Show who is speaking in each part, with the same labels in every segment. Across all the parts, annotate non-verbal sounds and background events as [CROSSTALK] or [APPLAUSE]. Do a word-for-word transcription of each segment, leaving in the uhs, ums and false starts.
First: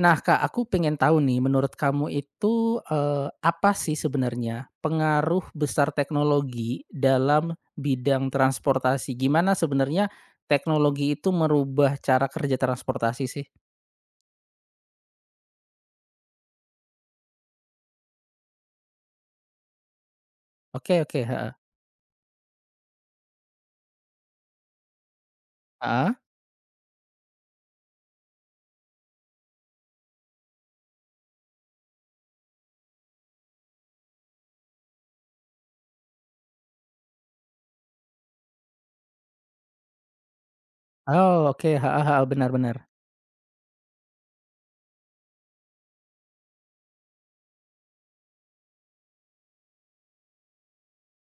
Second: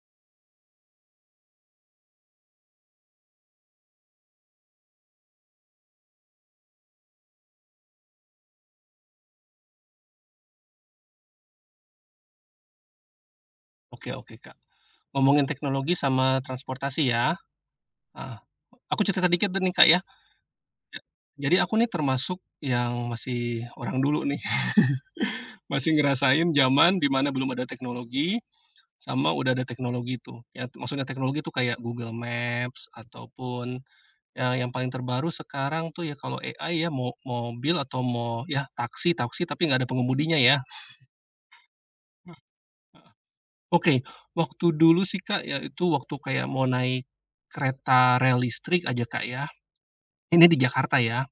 Speaker 1: Nah, Kak, aku pengen tahu nih, menurut kamu itu, eee, apa sih sebenarnya pengaruh besar teknologi dalam bidang transportasi? Gimana sebenarnya teknologi itu merubah cara kerja transportasi sih?
Speaker 2: Oke oke, Kak. Ngomongin teknologi sama transportasi ya, heeh. Aku cerita dikit deh nih, Kak, ya.
Speaker 1: Oke oke, heeh.
Speaker 2: Jadi aku nih termasuk yang masih orang dulu nih. [LAUGHS] Masih
Speaker 1: Heeh?
Speaker 2: ngerasain zaman di mana belum ada teknologi, sama udah ada teknologi tuh. Ya t- maksudnya teknologi tuh kayak Google Maps ataupun ya yang paling terbaru sekarang tuh ya kalau A I ya, mau mobil atau mau ya taksi taksi tapi nggak ada pengemudinya ya.
Speaker 1: Oh, oke, heeh heeh, benar benar.
Speaker 2: Oke, waktu dulu sih, Kak, ya itu waktu kayak mau naik kereta rel listrik aja, Kak, ya. Ini di Jakarta ya,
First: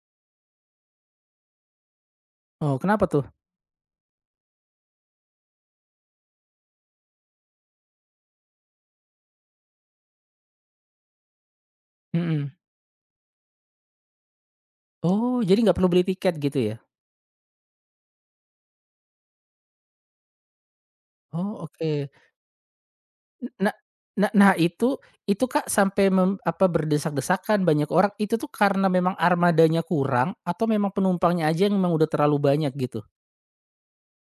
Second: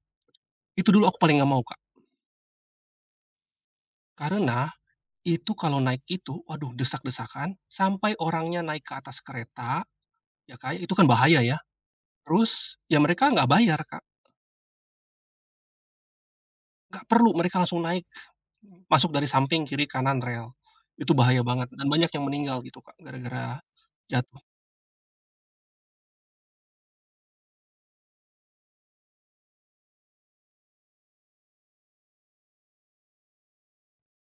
Speaker 2: itu dulu aku paling nggak mau, Kak.
Speaker 1: Oh, kenapa tuh?
Speaker 2: Karena itu kalau naik itu, waduh desak-desakan, sampai orangnya naik ke atas kereta, ya, Kak, ya, itu kan bahaya ya.
Speaker 1: Mhm.
Speaker 2: Terus, ya mereka nggak bayar, Kak,
Speaker 1: Oh, jadi nggak perlu beli tiket gitu ya?
Speaker 2: nggak perlu, mereka langsung naik, masuk dari samping, kiri, kanan rel. Itu bahaya
Speaker 1: Oh,
Speaker 2: banget dan banyak
Speaker 1: oke.
Speaker 2: yang meninggal gitu, Kak, gara-gara
Speaker 1: Nah nah
Speaker 2: jatuh.
Speaker 1: nah itu itu, Kak, sampai mem apa, berdesak-desakan banyak orang, itu tuh karena memang armadanya kurang atau memang penumpangnya aja yang memang udah terlalu banyak gitu?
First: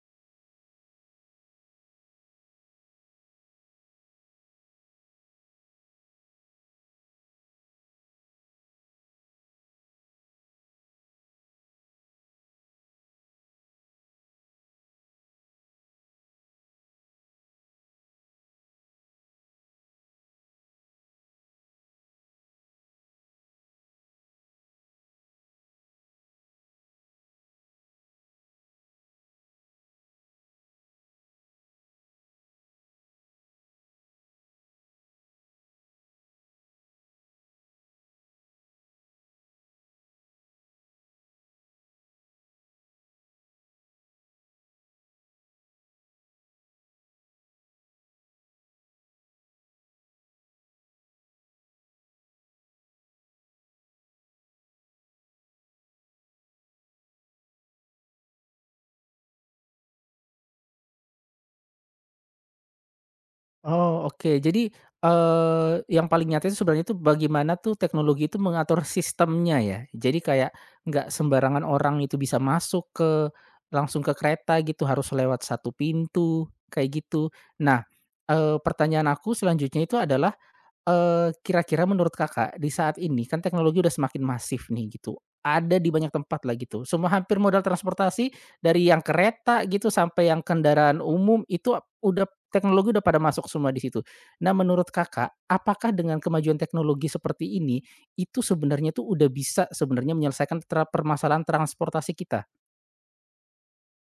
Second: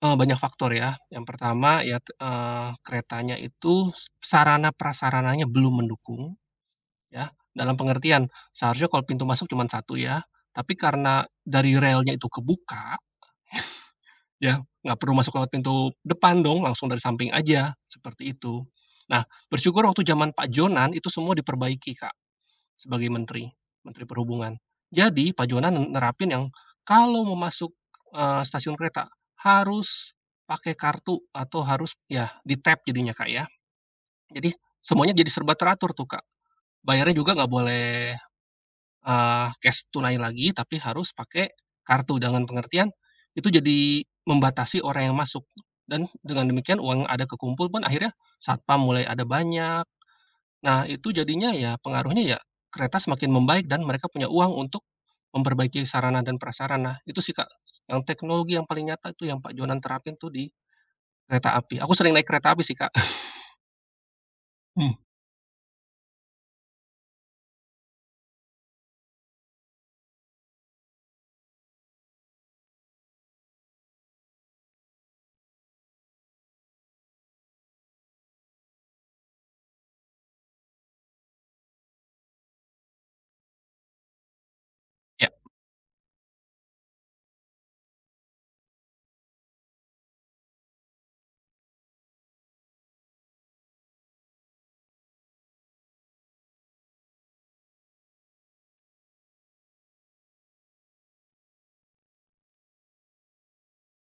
Speaker 2: Eee, banyak faktor ya. Yang pertama ya t eee, keretanya itu s sarana prasarananya belum mendukung ya, dalam pengertian seharusnya kalau pintu masuk cuma satu ya, tapi karena dari relnya itu kebuka ya, nggak perlu masuk lewat pintu depan dong, langsung dari samping aja, seperti itu. Nah, bersyukur waktu zaman Pak Jonan itu semua diperbaiki, Kak, sebagai menteri, menteri perhubungan. Jadi Pak Jona ne nerapin yang kalau mau masuk, eee, stasiun kereta harus pakai kartu atau harus ya di-tap jadinya, Kak, ya. Jadi semuanya jadi serba teratur tuh, Kak. Bayarnya juga nggak boleh, eee, cash tunai lagi tapi harus pakai kartu dengan pengertian itu jadi membatasi orang yang masuk, dan dengan demikian uang yang ada kekumpul pun akhirnya satpam mulai ada banyak. Nah, itu jadinya ya pengaruhnya ya, kereta semakin membaik dan mereka punya uang untuk memperbaiki sarana dan prasarana. Itu sih, Kak, yang teknologi yang paling nyata itu yang Pak Jonan terapin tuh di kereta api. Aku sering naik kereta api sih, Kak.
Speaker 1: Oh, oke. Jadi,
Speaker 2: Hmm,
Speaker 1: Eee, yang paling nyata itu sebenarnya itu bagaimana tuh teknologi itu mengatur sistemnya ya. Jadi kayak nggak sembarangan orang itu bisa masuk ke langsung ke kereta gitu, harus lewat satu pintu, kayak gitu. Nah, eee, pertanyaan aku selanjutnya itu adalah Eee, kira-kira menurut Kakak di saat ini kan teknologi udah semakin masif nih gitu,
Speaker 2: ya.
Speaker 1: ada di banyak tempat lah gitu, semua hampir modal transportasi dari yang kereta gitu sampai yang kendaraan umum itu udah teknologi udah pada masuk semua di situ. Nah, menurut Kakak, apakah dengan kemajuan teknologi seperti ini, itu sebenarnya tuh udah bisa sebenarnya menyelesaikan tra permasalahan transportasi kita?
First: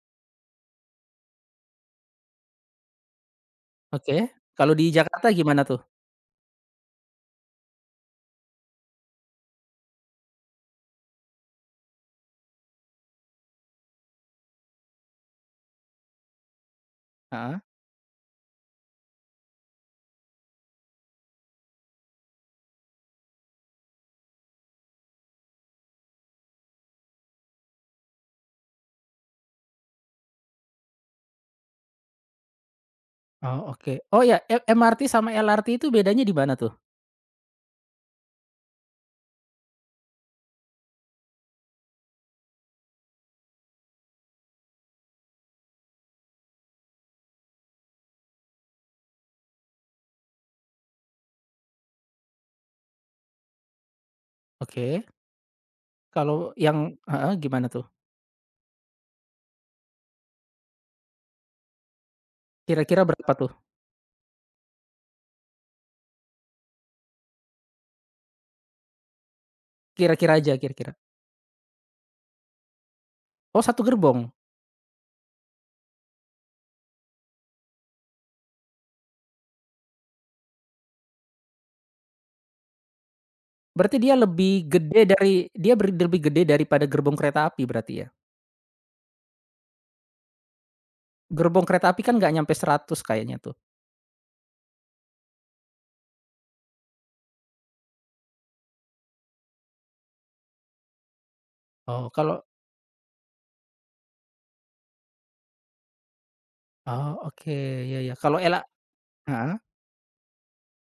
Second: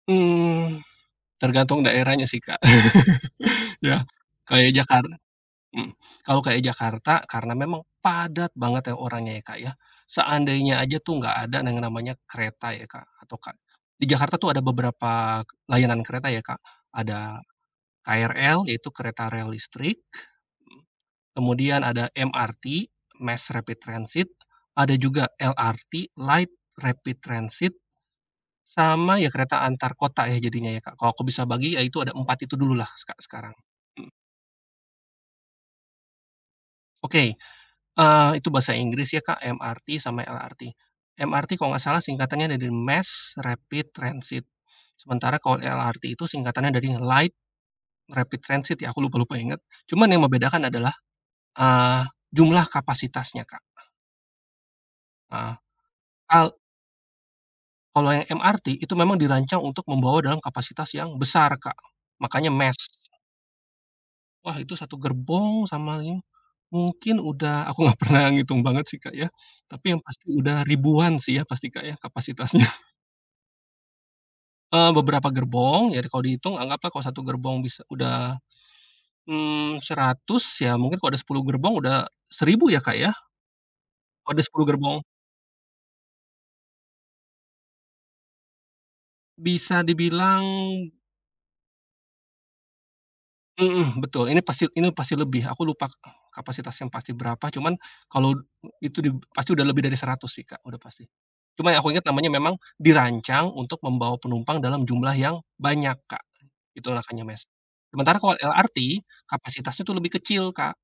Speaker 2: Mmm, tergantung daerahnya sih, Kak, [LAUGHS] ya.
Speaker 1: Oke, kalau
Speaker 2: Kayak
Speaker 1: di
Speaker 2: Jakar
Speaker 1: Jakarta gimana tuh?
Speaker 2: mhm, kalau kayak Jakarta karena memang padat banget ya orangnya ya, Kak, ya. Seandainya aja tuh nggak ada yang namanya kereta ya, Kak, atau kak di Jakarta tuh ada beberapa layanan kereta ya, Kak. Ada
Speaker 1: Heeh.
Speaker 2: K R L yaitu kereta rel listrik, mmm, kemudian ada M R T, Mass Rapid Transit, ada juga L R T, Light Rapid Transit, sama ya kereta antar kota ya jadinya ya, Kak. Kalau aku bisa bagi ya itu ada empat itu dululah seka sekarang.
Speaker 1: Oh, oke.
Speaker 2: Mhm.
Speaker 1: Oh ya, e M R T sama L R T itu bedanya di mana tuh?
Speaker 2: Oke, eee, itu bahasa Inggris ya, Kak, M R T sama L R T. M R T kalau nggak salah singkatannya dari Mass Rapid Transit, sementara kalau L R T itu singkatannya dari Light Rapid Transit ya, aku lupa lupa inget, cuman yang membedakan adalah Eee, jumlah kapasitasnya, Kak.
Speaker 1: Oke.
Speaker 2: Heeh,
Speaker 1: Kalau
Speaker 2: kal
Speaker 1: yang heeh, gimana tuh?
Speaker 2: kalau yang M R T itu memang dirancang untuk membawa dalam kapasitas yang besar, Kak. Makanya mass.
Speaker 1: Kira-kira berapa tuh?
Speaker 2: Wah, itu satu gerbong sama ini mungkin udah [LAUGHS] aku nggak pernah ngitung banget sih, Kak, ya. Tapi yang pasti
Speaker 1: Kira-kira aja,
Speaker 2: udah
Speaker 1: kira-kira.
Speaker 2: ribuan sih ya pasti, Kak, ya kapasitasnya. [LAUGHS]
Speaker 1: Oh, satu gerbong?
Speaker 2: Eee, beberapa gerbong, ya kalau dihitung anggaplah kalau satu gerbong bisa udah, mmm, seratus ya mungkin, kalau ada sepuluh gerbong udah seribu ya, Kak, ya?
Speaker 1: Berarti dia
Speaker 2: Kalau ada
Speaker 1: lebih
Speaker 2: sepuluh gerbong.
Speaker 1: gede dari dia ber lebih gede daripada gerbong kereta api berarti ya?
Speaker 2: Bisa dibilang.
Speaker 1: Gerbong kereta api kan nggak nyampe seratus kayaknya tuh.
Speaker 2: Mhm, betul. Ini pasti ini pasti lebih, aku lupa kapasitasnya pasti berapa, cuman kalau itu di pasti udah lebih dari seratus sih, Kak, udah pasti. Cuma yang aku ingat,
Speaker 1: Oh
Speaker 2: namanya
Speaker 1: kalau
Speaker 2: memang dirancang untuk membawa penumpang dalam jumlah yang banyak, Kak. Itu
Speaker 1: oh
Speaker 2: makanya mes.
Speaker 1: oke, iya iya.
Speaker 2: Sementara kalau
Speaker 1: Kalau ela
Speaker 2: L R T
Speaker 1: heeh,
Speaker 2: kapasitasnya tuh lebih kecil, Kak.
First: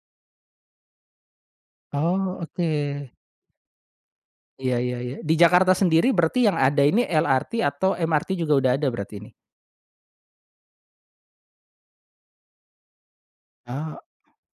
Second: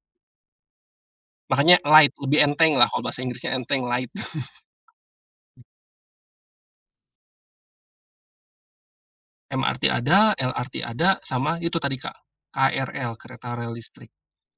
Speaker 2: Makanya light, lebih
Speaker 1: oh oke.
Speaker 2: enteng lah kalau bahasa Inggrisnya enteng, light. [LAUGHS]
Speaker 1: Iya iya iya. Di Jakarta sendiri berarti yang ada ini L R T atau M R T juga udah ada berarti ini?
Speaker 2: M R T ada, L R T ada, sama itu tadi, Kak, K R L, kereta rel
Speaker 1: Oh.
Speaker 2: listrik.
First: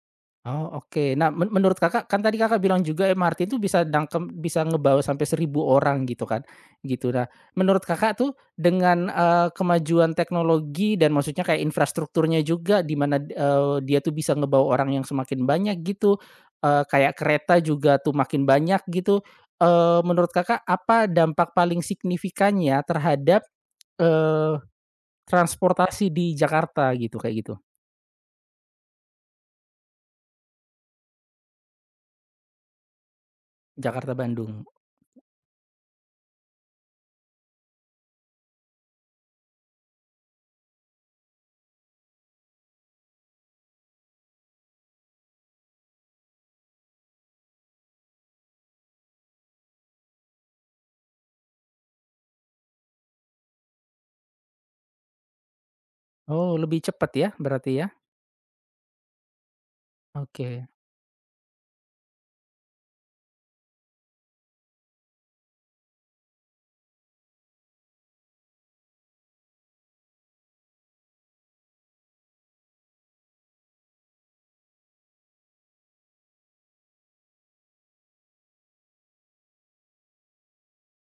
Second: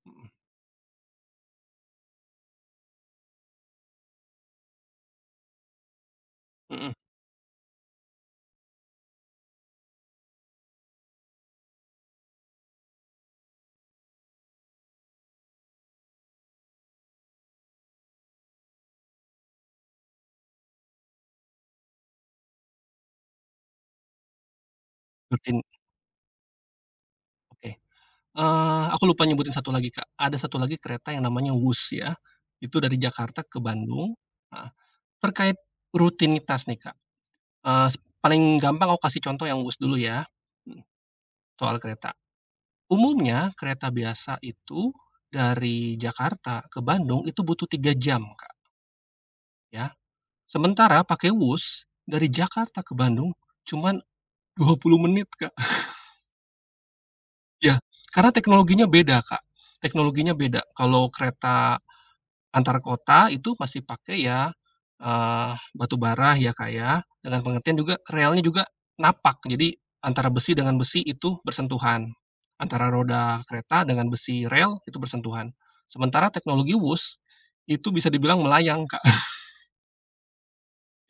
Speaker 2: Mhm
Speaker 1: Oh, oke. Nah, men menurut Kakak, kan tadi Kakak bilang juga M R T itu bisa dangkem bisa ngebawa sampai seribu orang gitu kan,
Speaker 2: mhm,
Speaker 1: gitu. Nah, menurut Kakak tuh dengan, eee, kemajuan teknologi dan maksudnya kayak infrastrukturnya juga di mana, eee, dia tuh bisa ngebawa orang yang semakin banyak gitu, eee, kayak kereta juga tuh makin banyak gitu, eee, menurut Kakak apa dampak paling signifikannya terhadap, eee,
Speaker 2: rutin,
Speaker 1: transportasi di Jakarta gitu, kayak gitu?
Speaker 2: oke. Eee, aku lupa nyebutin satu lagi, Kak. Ada satu lagi kereta yang namanya Wus ya, itu dari Jakarta ke Bandung,
Speaker 1: Jakarta Bandung.
Speaker 2: heeh. Terkait rutinitas nih, Kak, eee, s paling gampang aku kasih contoh yang Wus dulu ya, mhm, soal kereta. Umumnya kereta biasa itu dari Jakarta ke Bandung itu butuh tiga jam, Kak, ya. Sementara pakai Wus dari Jakarta ke Bandung cuman dua puluh menit, Kak. [LAUGHS]
Speaker 1: Oh, lebih cepet ya
Speaker 2: Ya,
Speaker 1: berarti ya?
Speaker 2: karena teknologinya beda, Kak, teknologinya beda.
Speaker 1: Oke.
Speaker 2: Kalau kereta antar kota itu masih pakai ya, eee, batu bara ya, Kak, ya, dengan pengertian juga relnya juga napak. Jadi antara besi dengan besi itu bersentuhan, antara roda kereta dengan besi rel itu bersentuhan. Sementara teknologi WUS itu bisa dibilang melayang, Kak, [LAUGHS]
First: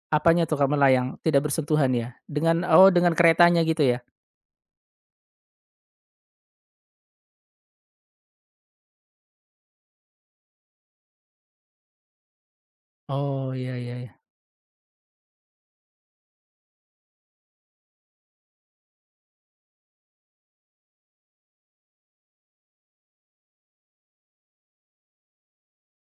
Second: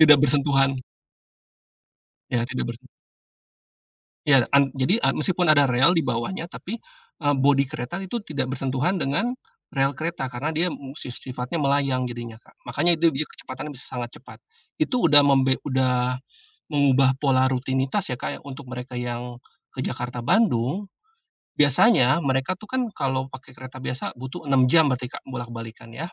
Speaker 2: tidak
Speaker 1: Apanya tuh Kak
Speaker 2: bersentuhan,
Speaker 1: melayang? Tidak bersentuhan ya?
Speaker 2: ya
Speaker 1: Dengan
Speaker 2: tidak ber
Speaker 1: oh dengan keretanya gitu ya?
Speaker 2: Ya, an jadi, eee, meskipun ada rel di bawahnya, tapi eee, bodi kereta itu tidak bersentuhan dengan rel kereta karena dia mu si sifatnya melayang jadinya, Kak. Makanya itu dia
Speaker 1: Oh,
Speaker 2: kecepatannya
Speaker 1: iya
Speaker 2: bisa
Speaker 1: iya iya.
Speaker 2: sangat cepat. Itu udah membe udah mengubah pola rutinitas ya, Kak, ya, untuk mereka yang ke Jakarta, Bandung, biasanya mereka tuh kan kalau pakai kereta biasa butuh enam jam berarti, Kak, bolak-balikan ya.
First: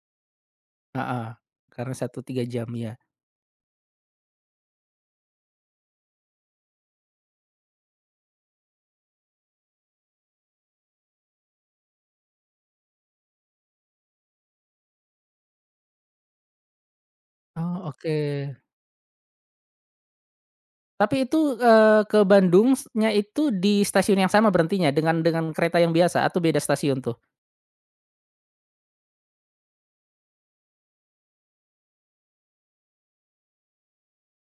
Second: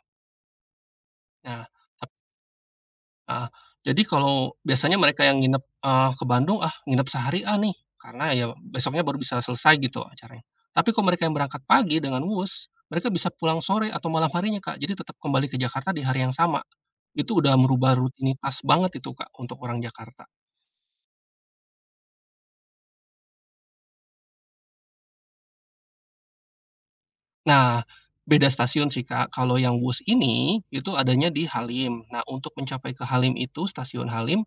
Speaker 1: Heeh.
Speaker 2: Nah.
Speaker 1: Karena satu tiga jam ya.
Speaker 2: Ah, jadi kalau biasanya mereka yang nginep, eee, ke Bandung, "Ah, nginep sehari ah nih," karena ya besoknya baru bisa selesai gitu acaranya. Tapi kalau mereka yang berangkat pagi dengan WUS, mereka bisa pulang sore atau malam harinya, Kak, jadi tetap kembali ke Jakarta di hari yang sama. Itu udah
Speaker 1: Oh,
Speaker 2: merubah
Speaker 1: oke.
Speaker 2: rutinitas banget itu, Kak, untuk orang Jakarta.
Speaker 1: Tapi itu, eee, ke Bandungnya itu di stasiun yang sama berhentinya dengan dengan kereta yang biasa atau beda stasiun tuh?
Speaker 2: Nah, beda stasiun sih, Kak, kalau yang WUS ini, itu adanya di Halim. Nah, untuk mencapai ke Halim itu, stasiun Halim,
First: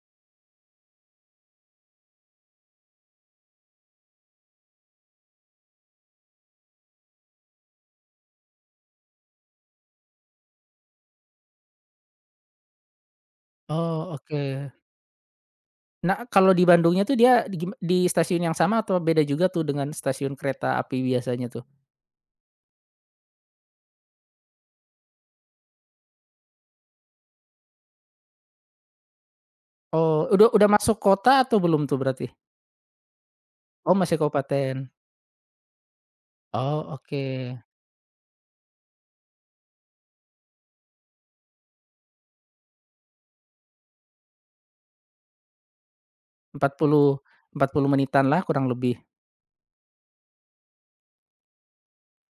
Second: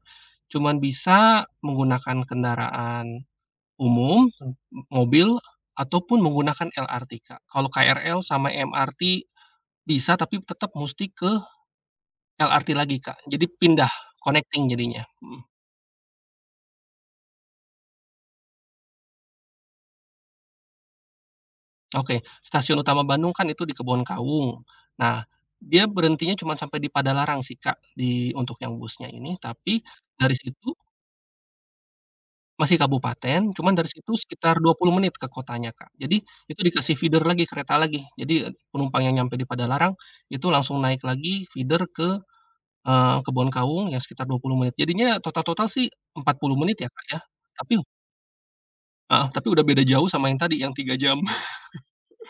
Speaker 2: cuman bisa menggunakan kendaraan umum, mobil, ataupun menggunakan L R T, Kak. Kalau K R L sama MRT bisa, tapi tetap musti ke L R T lagi, Kak. Jadi pindah,
Speaker 1: Oh,
Speaker 2: connecting
Speaker 1: oke.
Speaker 2: jadinya, mhm.
Speaker 1: Nah, kalau di Bandungnya tuh dia di, gim di stasiun yang sama atau beda juga tuh dengan stasiun kereta api biasanya tuh?
Speaker 2: Oke, stasiun utama Bandung kan itu di Kebonkawung. Nah, dia berhentinya cuman sampai di Padalarang sih, Kak, di untuk yang busnya ini, tapi
Speaker 1: Oh,
Speaker 2: dari
Speaker 1: udah udah
Speaker 2: situ
Speaker 1: masuk kota atau belum tuh berarti?
Speaker 2: masih kabupaten, cuman dari
Speaker 1: Oh,
Speaker 2: situ
Speaker 1: masih
Speaker 2: sekitar
Speaker 1: kabupaten.
Speaker 2: dua puluh menit ke kotanya, Kak. Jadi itu
Speaker 1: Oh,
Speaker 2: dikasih
Speaker 1: oke.
Speaker 2: feeder lagi, kereta lagi. Jadi, eee, penumpang yang nyampe di Padalarang, itu langsung naik lagi feeder ke Eee, Kebon Kawung ya sekitar dua puluh menit. Jadinya total-total sih empat puluh
Speaker 1: empat empat
Speaker 2: menit ya, Kak,
Speaker 1: puluh
Speaker 2: ya.
Speaker 1: empat
Speaker 2: Tapi
Speaker 1: puluh menitan lah kurang lebih.
Speaker 2: heeh, tapi udah beda jauh sama yang tadi yang tiga jam. [LAUGHS]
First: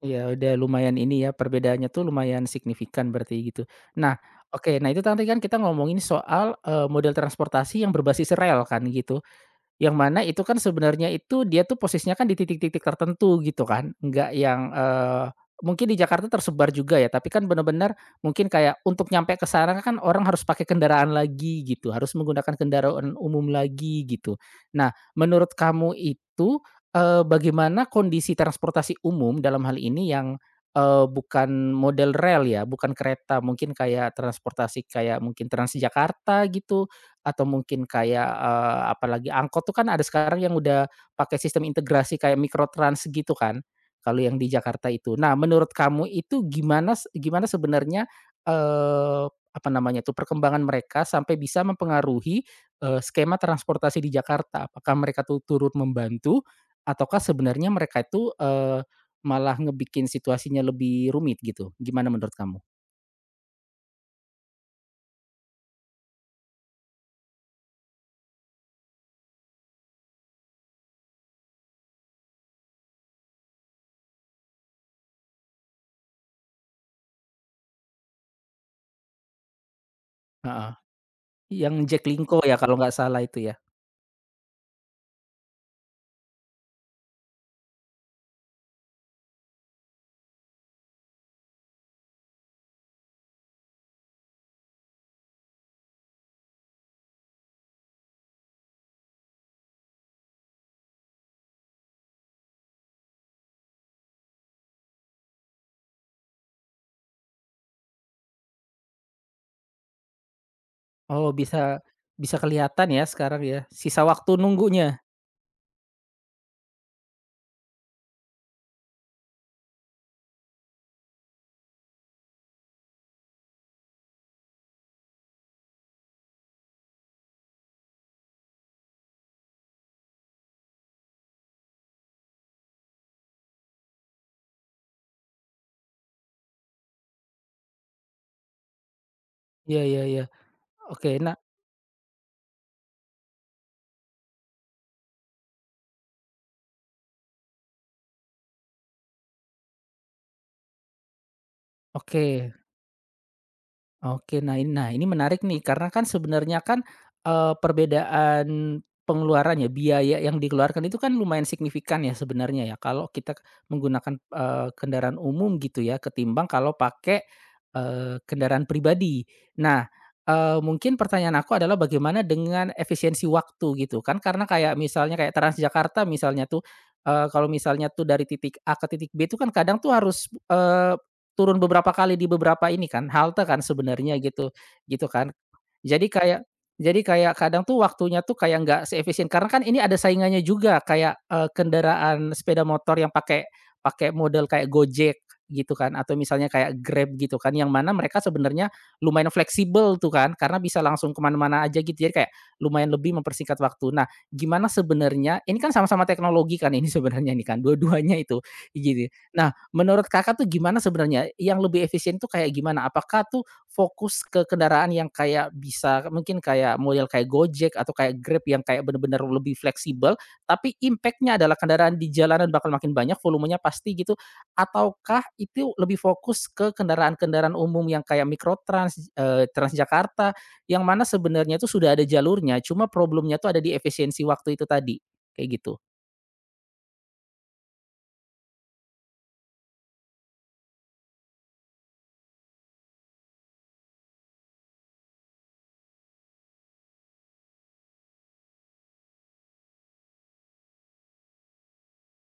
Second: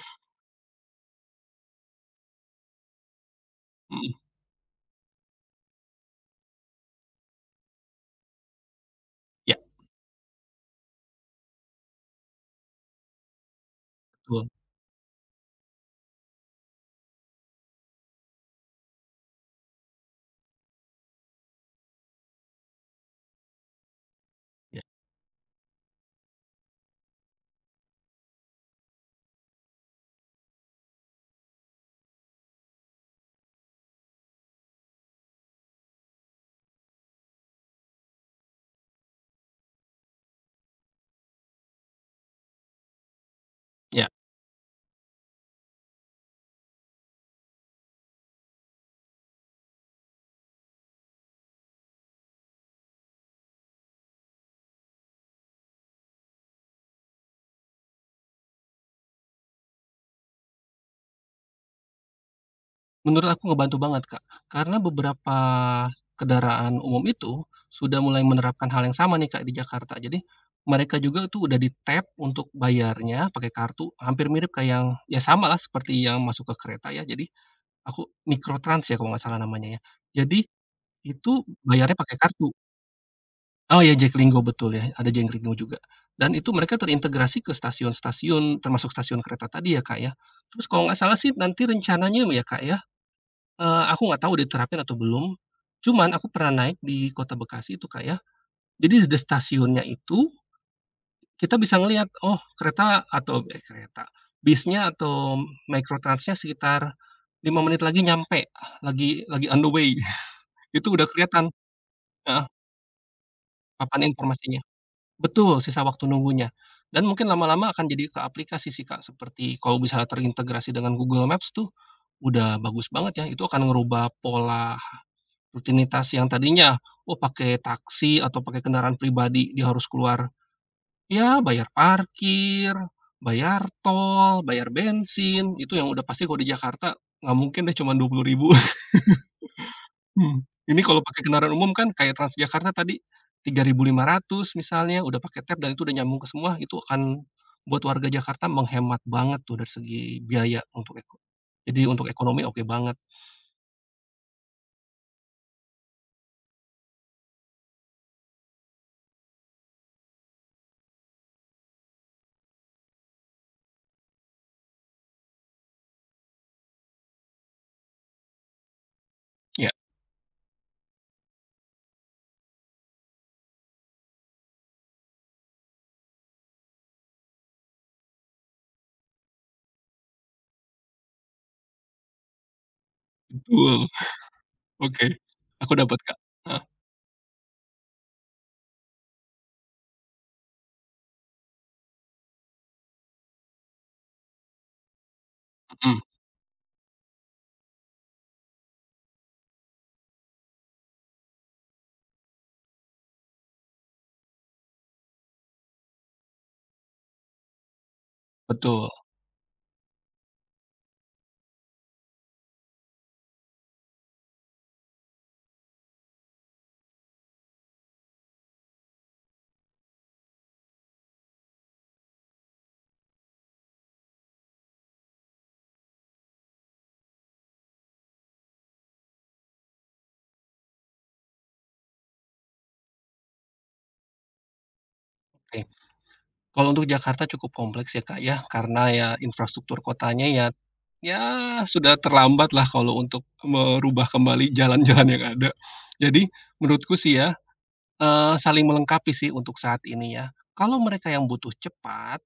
Speaker 1: Iya, udah lumayan ini ya, perbedaannya tuh lumayan signifikan berarti gitu.
Speaker 2: Mhm,
Speaker 1: Nah, oke, nah itu tadi kan kita ngomongin soal, eee, model transportasi yang berbasis rel kan gitu.
Speaker 2: ya
Speaker 1: Yang mana itu kan sebenarnya itu dia tuh posisinya kan di titik-titik tertentu gitu kan, nggak
Speaker 2: betul,
Speaker 1: yang, eee, mungkin di Jakarta tersebar juga ya, tapi kan benar-benar mungkin kayak untuk nyampe ke sana kan orang harus pakai kendaraan lagi gitu, harus menggunakan kendaraan umum lagi gitu.
Speaker 2: ya
Speaker 1: Nah, menurut kamu itu, eee, bagaimana kondisi transportasi umum dalam hal ini yang, eee, bukan model rel ya, bukan kereta, mungkin kayak transportasi kayak mungkin Transjakarta gitu atau mungkin kayak, eee, apalagi angkot tuh kan ada sekarang yang udah pakai sistem integrasi kayak mikrotrans gitu kan,
Speaker 2: ya.
Speaker 1: kalau yang di Jakarta itu. Nah, menurut kamu itu gimana s gimana sebenarnya, eee, apa namanya tuh, perkembangan mereka sampai bisa mempengaruhi, eee, skema transportasi di Jakarta? Apakah mereka tuh turut membantu ataukah sebenarnya mereka itu, eee, malah ngebikin situasinya lebih rumit gitu? Gimana menurut kamu?
Speaker 2: Menurut aku ngebantu banget, Kak, karena beberapa kendaraan umum itu sudah mulai menerapkan hal yang sama nih, Kak, di Jakarta. Jadi mereka juga tuh udah di-tap untuk bayarnya pakai kartu, hampir mirip kayak yang ya samalah seperti yang masuk ke kereta ya. Jadi aku mikrotrans ya kalau nggak salah namanya ya. Jadi
Speaker 1: Heeh,
Speaker 2: itu
Speaker 1: yang
Speaker 2: bayarnya
Speaker 1: Jack
Speaker 2: pakai
Speaker 1: Linko
Speaker 2: kartu.
Speaker 1: ya kalau nggak salah itu ya?
Speaker 2: Oh ya, Jaklinggo betul ya, ada Jaklinggo juga. Dan itu mereka terintegrasi ke stasiun-stasiun, termasuk stasiun kereta tadi ya, Kak, ya. Terus kalau nggak salah sih nanti rencananya ya, Kak, ya, eee, aku nggak tahu diterapin atau belum, cuman aku pernah naik di Kota Bekasi itu, Kak, ya. Jadi di stasiunnya itu kita bisa ngelihat, oh kereta atau eh kereta, bisnya atau microtransnya sekitar lima menit lagi nyampe, lagi lagi on the way. [LAUGHS] Itu udah
Speaker 1: Oh,
Speaker 2: kelihatan,
Speaker 1: bisa bisa
Speaker 2: heeh,
Speaker 1: kelihatan ya sekarang ya, sisa
Speaker 2: papan
Speaker 1: waktu
Speaker 2: informasinya.
Speaker 1: nunggunya?
Speaker 2: Betul, sisa waktu nunggunya. Dan mungkin lama-lama akan jadi ke aplikasi sih, Kak, seperti kalau misalnya terintegrasi dengan Google Maps tuh, udah bagus banget ya, itu akan ngerubah pola rutinitas yang tadinya, oh pakai taksi atau pakai kendaraan pribadi, dia harus keluar, ya bayar parkir, bayar tol, bayar bensin, itu yang udah pasti kalau di Jakarta nggak mungkin deh cuma dua puluh ribu.
Speaker 1: Iya iya iya.
Speaker 2: Mhm, ini kalau
Speaker 1: Oke,
Speaker 2: pakai
Speaker 1: nah,
Speaker 2: kendaraan umum kan kayak Transjakarta tadi, tiga ribu lima ratus misalnya, udah pakai tap dan itu udah nyambung ke semua, itu akan buat warga Jakarta menghemat banget tuh dari segi biaya untuk eko jadi untuk ekonomi
Speaker 1: oke.
Speaker 2: oke banget.
Speaker 1: Oke, nah ini nah ini menarik nih karena kan sebenarnya kan, eee, perbedaan pengeluarannya biaya yang dikeluarkan itu kan lumayan signifikan ya sebenarnya ya kalau kita menggunakan, eee, kendaraan umum gitu ya ketimbang kalau pakai, eee, kendaraan pribadi.
Speaker 2: Ya,
Speaker 1: Nah, eee, mungkin pertanyaan aku adalah bagaimana dengan efisiensi waktu gitu kan karena kayak misalnya kayak Transjakarta misalnya tuh, eee, kalau misalnya tuh dari titik A ke titik B itu kan kadang tuh harus, turun beberapa kali di beberapa ini kan, halte kan
Speaker 2: betul,
Speaker 1: sebenarnya gitu,
Speaker 2: oke.
Speaker 1: gitu kan.
Speaker 2: Aku dapat,
Speaker 1: Jadi
Speaker 2: Kak.
Speaker 1: kayak
Speaker 2: Heeh,
Speaker 1: jadi kayak kadang tuh waktunya tuh kayak nggak seefisien karena kan ini ada saingannya juga kayak, eee, kendaraan sepeda motor yang pakai pakai model kayak Gojek gitu kan
Speaker 2: mhm,
Speaker 1: atau misalnya kayak Grab gitu kan yang mana mereka sebenarnya lumayan fleksibel tuh kan karena bisa langsung kemana mana aja gitu, jadi kayak lumayan lebih mempersingkat waktu. Nah, gimana sebenarnya ini kan sama-sama teknologi kan ini [LAUGHS] sebenarnya ini kan dua-duanya itu
Speaker 2: betul,
Speaker 1: gitu. Nah, menurut Kakak tuh gimana sebenarnya, yang lebih efisien tuh kayak gimana? Apakah tuh fokus ke kendaraan yang kayak bisa mungkin kayak model kayak Gojek atau kayak Grab yang kayak bener-bener lebih fleksibel, tapi impact-nya adalah kendaraan di jalanan bakal makin banyak, volumenya pasti gitu? Ataukah itu lebih fokus ke kendaraan-kendaraan umum yang kayak mikrotrans, eee, Transjakarta, yang mana sebenarnya itu sudah ada jalurnya, cuma problemnya tuh ada di efisiensi waktu itu tadi, kayak
Speaker 2: oke.
Speaker 1: gitu?
Speaker 2: Kalau untuk Jakarta cukup kompleks ya, Kak, ya, karena ya infrastruktur kotanya ya ya sudah terlambatlah kalau untuk merubah kembali jalan-jalan yang ada. Jadi menurutku sih ya, Eee, saling melengkapi sih untuk saat ini ya. Kalau mereka yang butuh cepat,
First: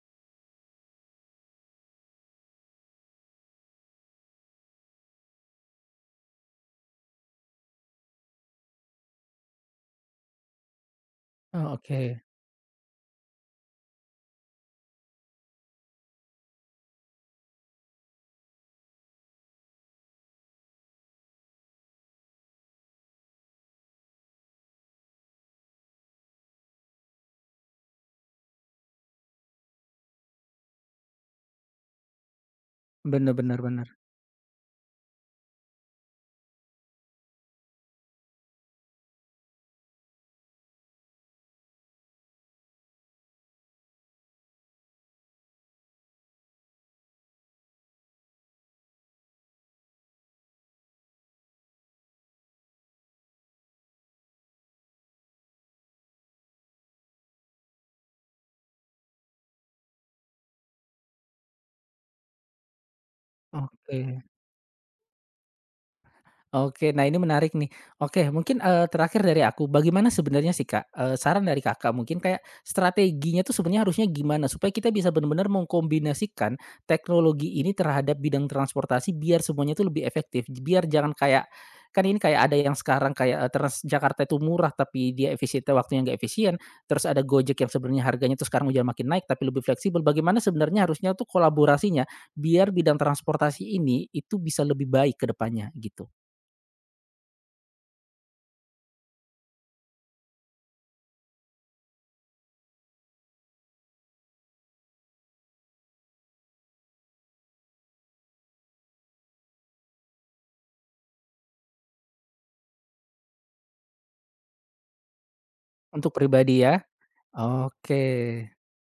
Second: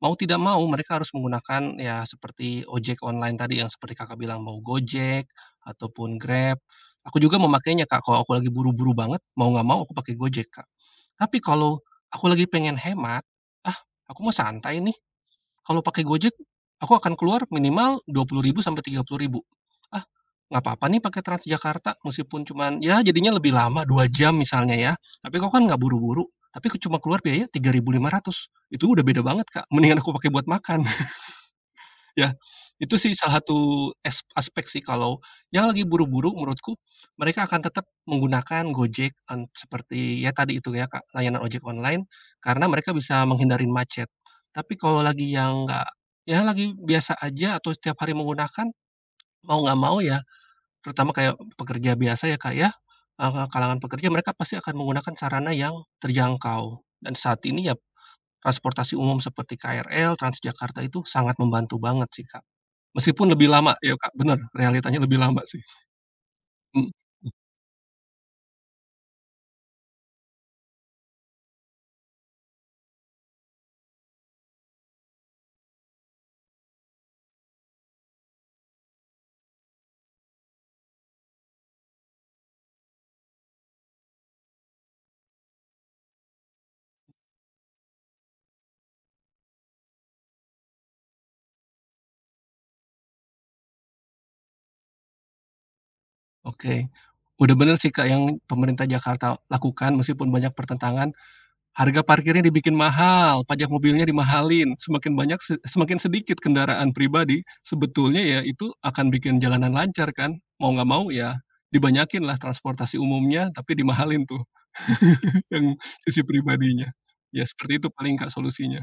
Speaker 2: mau tidak mau mereka harus menggunakan ya seperti ojek online tadi yang seperti Kakak bilang, mau Gojek ataupun Grab. Aku juga memakainya, Kak, kalau aku lagi buru-buru banget, mau nggak mau aku pakai Gojek, Kak. Tapi
Speaker 1: Oh,
Speaker 2: kalau
Speaker 1: oke.
Speaker 2: aku lagi pengen hemat, ah, aku mau santai nih, kalau pakai Gojek, aku akan keluar minimal dua puluh ribu sampai tiga puluh ribu. Ah, nggak apa-apa nih pakai Transjakarta meskipun cuman ya jadinya lebih lama dua jam misalnya ya, tapi aku kan nggak buru-buru, tapi ke- cuma keluar biaya tiga ribu lima ratus. Itu udah beda banget, Kak, mendingan aku pakai buat makan. Ya, itu sih
Speaker 1: Bener
Speaker 2: salah
Speaker 1: bener
Speaker 2: satu
Speaker 1: bener.
Speaker 2: es aspek sih kalau yang lagi buru-buru menurutku mereka akan tetap menggunakan Gojek an seperti ya tadi itu ya Kak, layanan ojek online karena mereka bisa menghindarin macet. Tapi kalau lagi yang nggak, ya lagi biasa aja atau setiap hari menggunakan, mau nggak mau ya terutama kayak pekerja biasa ya Kak ya, eee, kalangan pekerja mereka pasti akan menggunakan sarana yang terjangkau. Dan saat ini ya transportasi umum seperti K R L, Transjakarta itu sangat membantu banget sih Kak. Meskipun lebih lama ya, Kak,
Speaker 1: Oke.
Speaker 2: bener, realitanya lebih lama sih, mhm,
Speaker 1: Oke, nah ini menarik nih. Oke, mungkin, eee, terakhir dari aku, bagaimana sebenarnya sih, Kak, eee, saran dari Kakak mungkin kayak strateginya tuh sebenarnya harusnya gimana supaya kita bisa benar-benar mengkombinasikan teknologi ini terhadap bidang transportasi biar semuanya itu lebih efektif, biar jangan kayak kan ini kayak ada yang sekarang kayak, eee, Transjakarta itu murah tapi dia efisiennya waktunya nggak efisien, terus ada Gojek yang sebenarnya harganya tuh sekarang udah makin naik tapi lebih fleksibel. Bagaimana sebenarnya harusnya tuh kolaborasinya biar bidang transportasi ini itu bisa lebih baik ke depannya, gitu?
Speaker 2: oke. Udah bener sih, Kak, yang pemerintah Jakarta lakukan meskipun banyak pertentangan, harga parkirnya dibikin mahal, pajak mobilnya dimahalin, semakin banyak se semakin sedikit kendaraan pribadi, sebetulnya ya itu akan bikin jalanan lancar kan, mau nggak mau ya dibanyakinlah transportasi umumnya, tapi dimahalin tuh [LAUGHS] yang
Speaker 1: Untuk
Speaker 2: sisi
Speaker 1: pribadi ya?
Speaker 2: pribadinya. Ya seperti itu
Speaker 1: Oke.
Speaker 2: paling, Kak, solusinya.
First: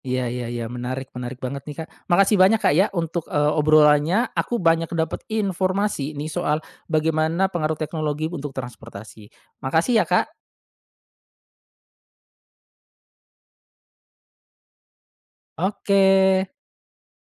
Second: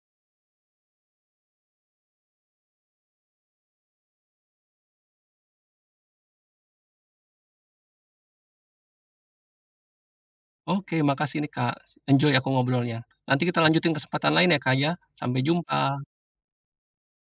Speaker 1: Iya iya iya, menarik menarik banget nih, Kak. Makasih banyak, Kak, ya untuk, eee, obrolannya. Aku banyak dapat informasi nih soal bagaimana pengaruh teknologi untuk transportasi. Makasih ya, Kak.
Speaker 2: Oke, makasih nih Kak, enjoy aku ngobrolnya. Nanti kita lanjutin kesempatan lain ya Kak ya, sampai
Speaker 1: Oke.
Speaker 2: jumpa.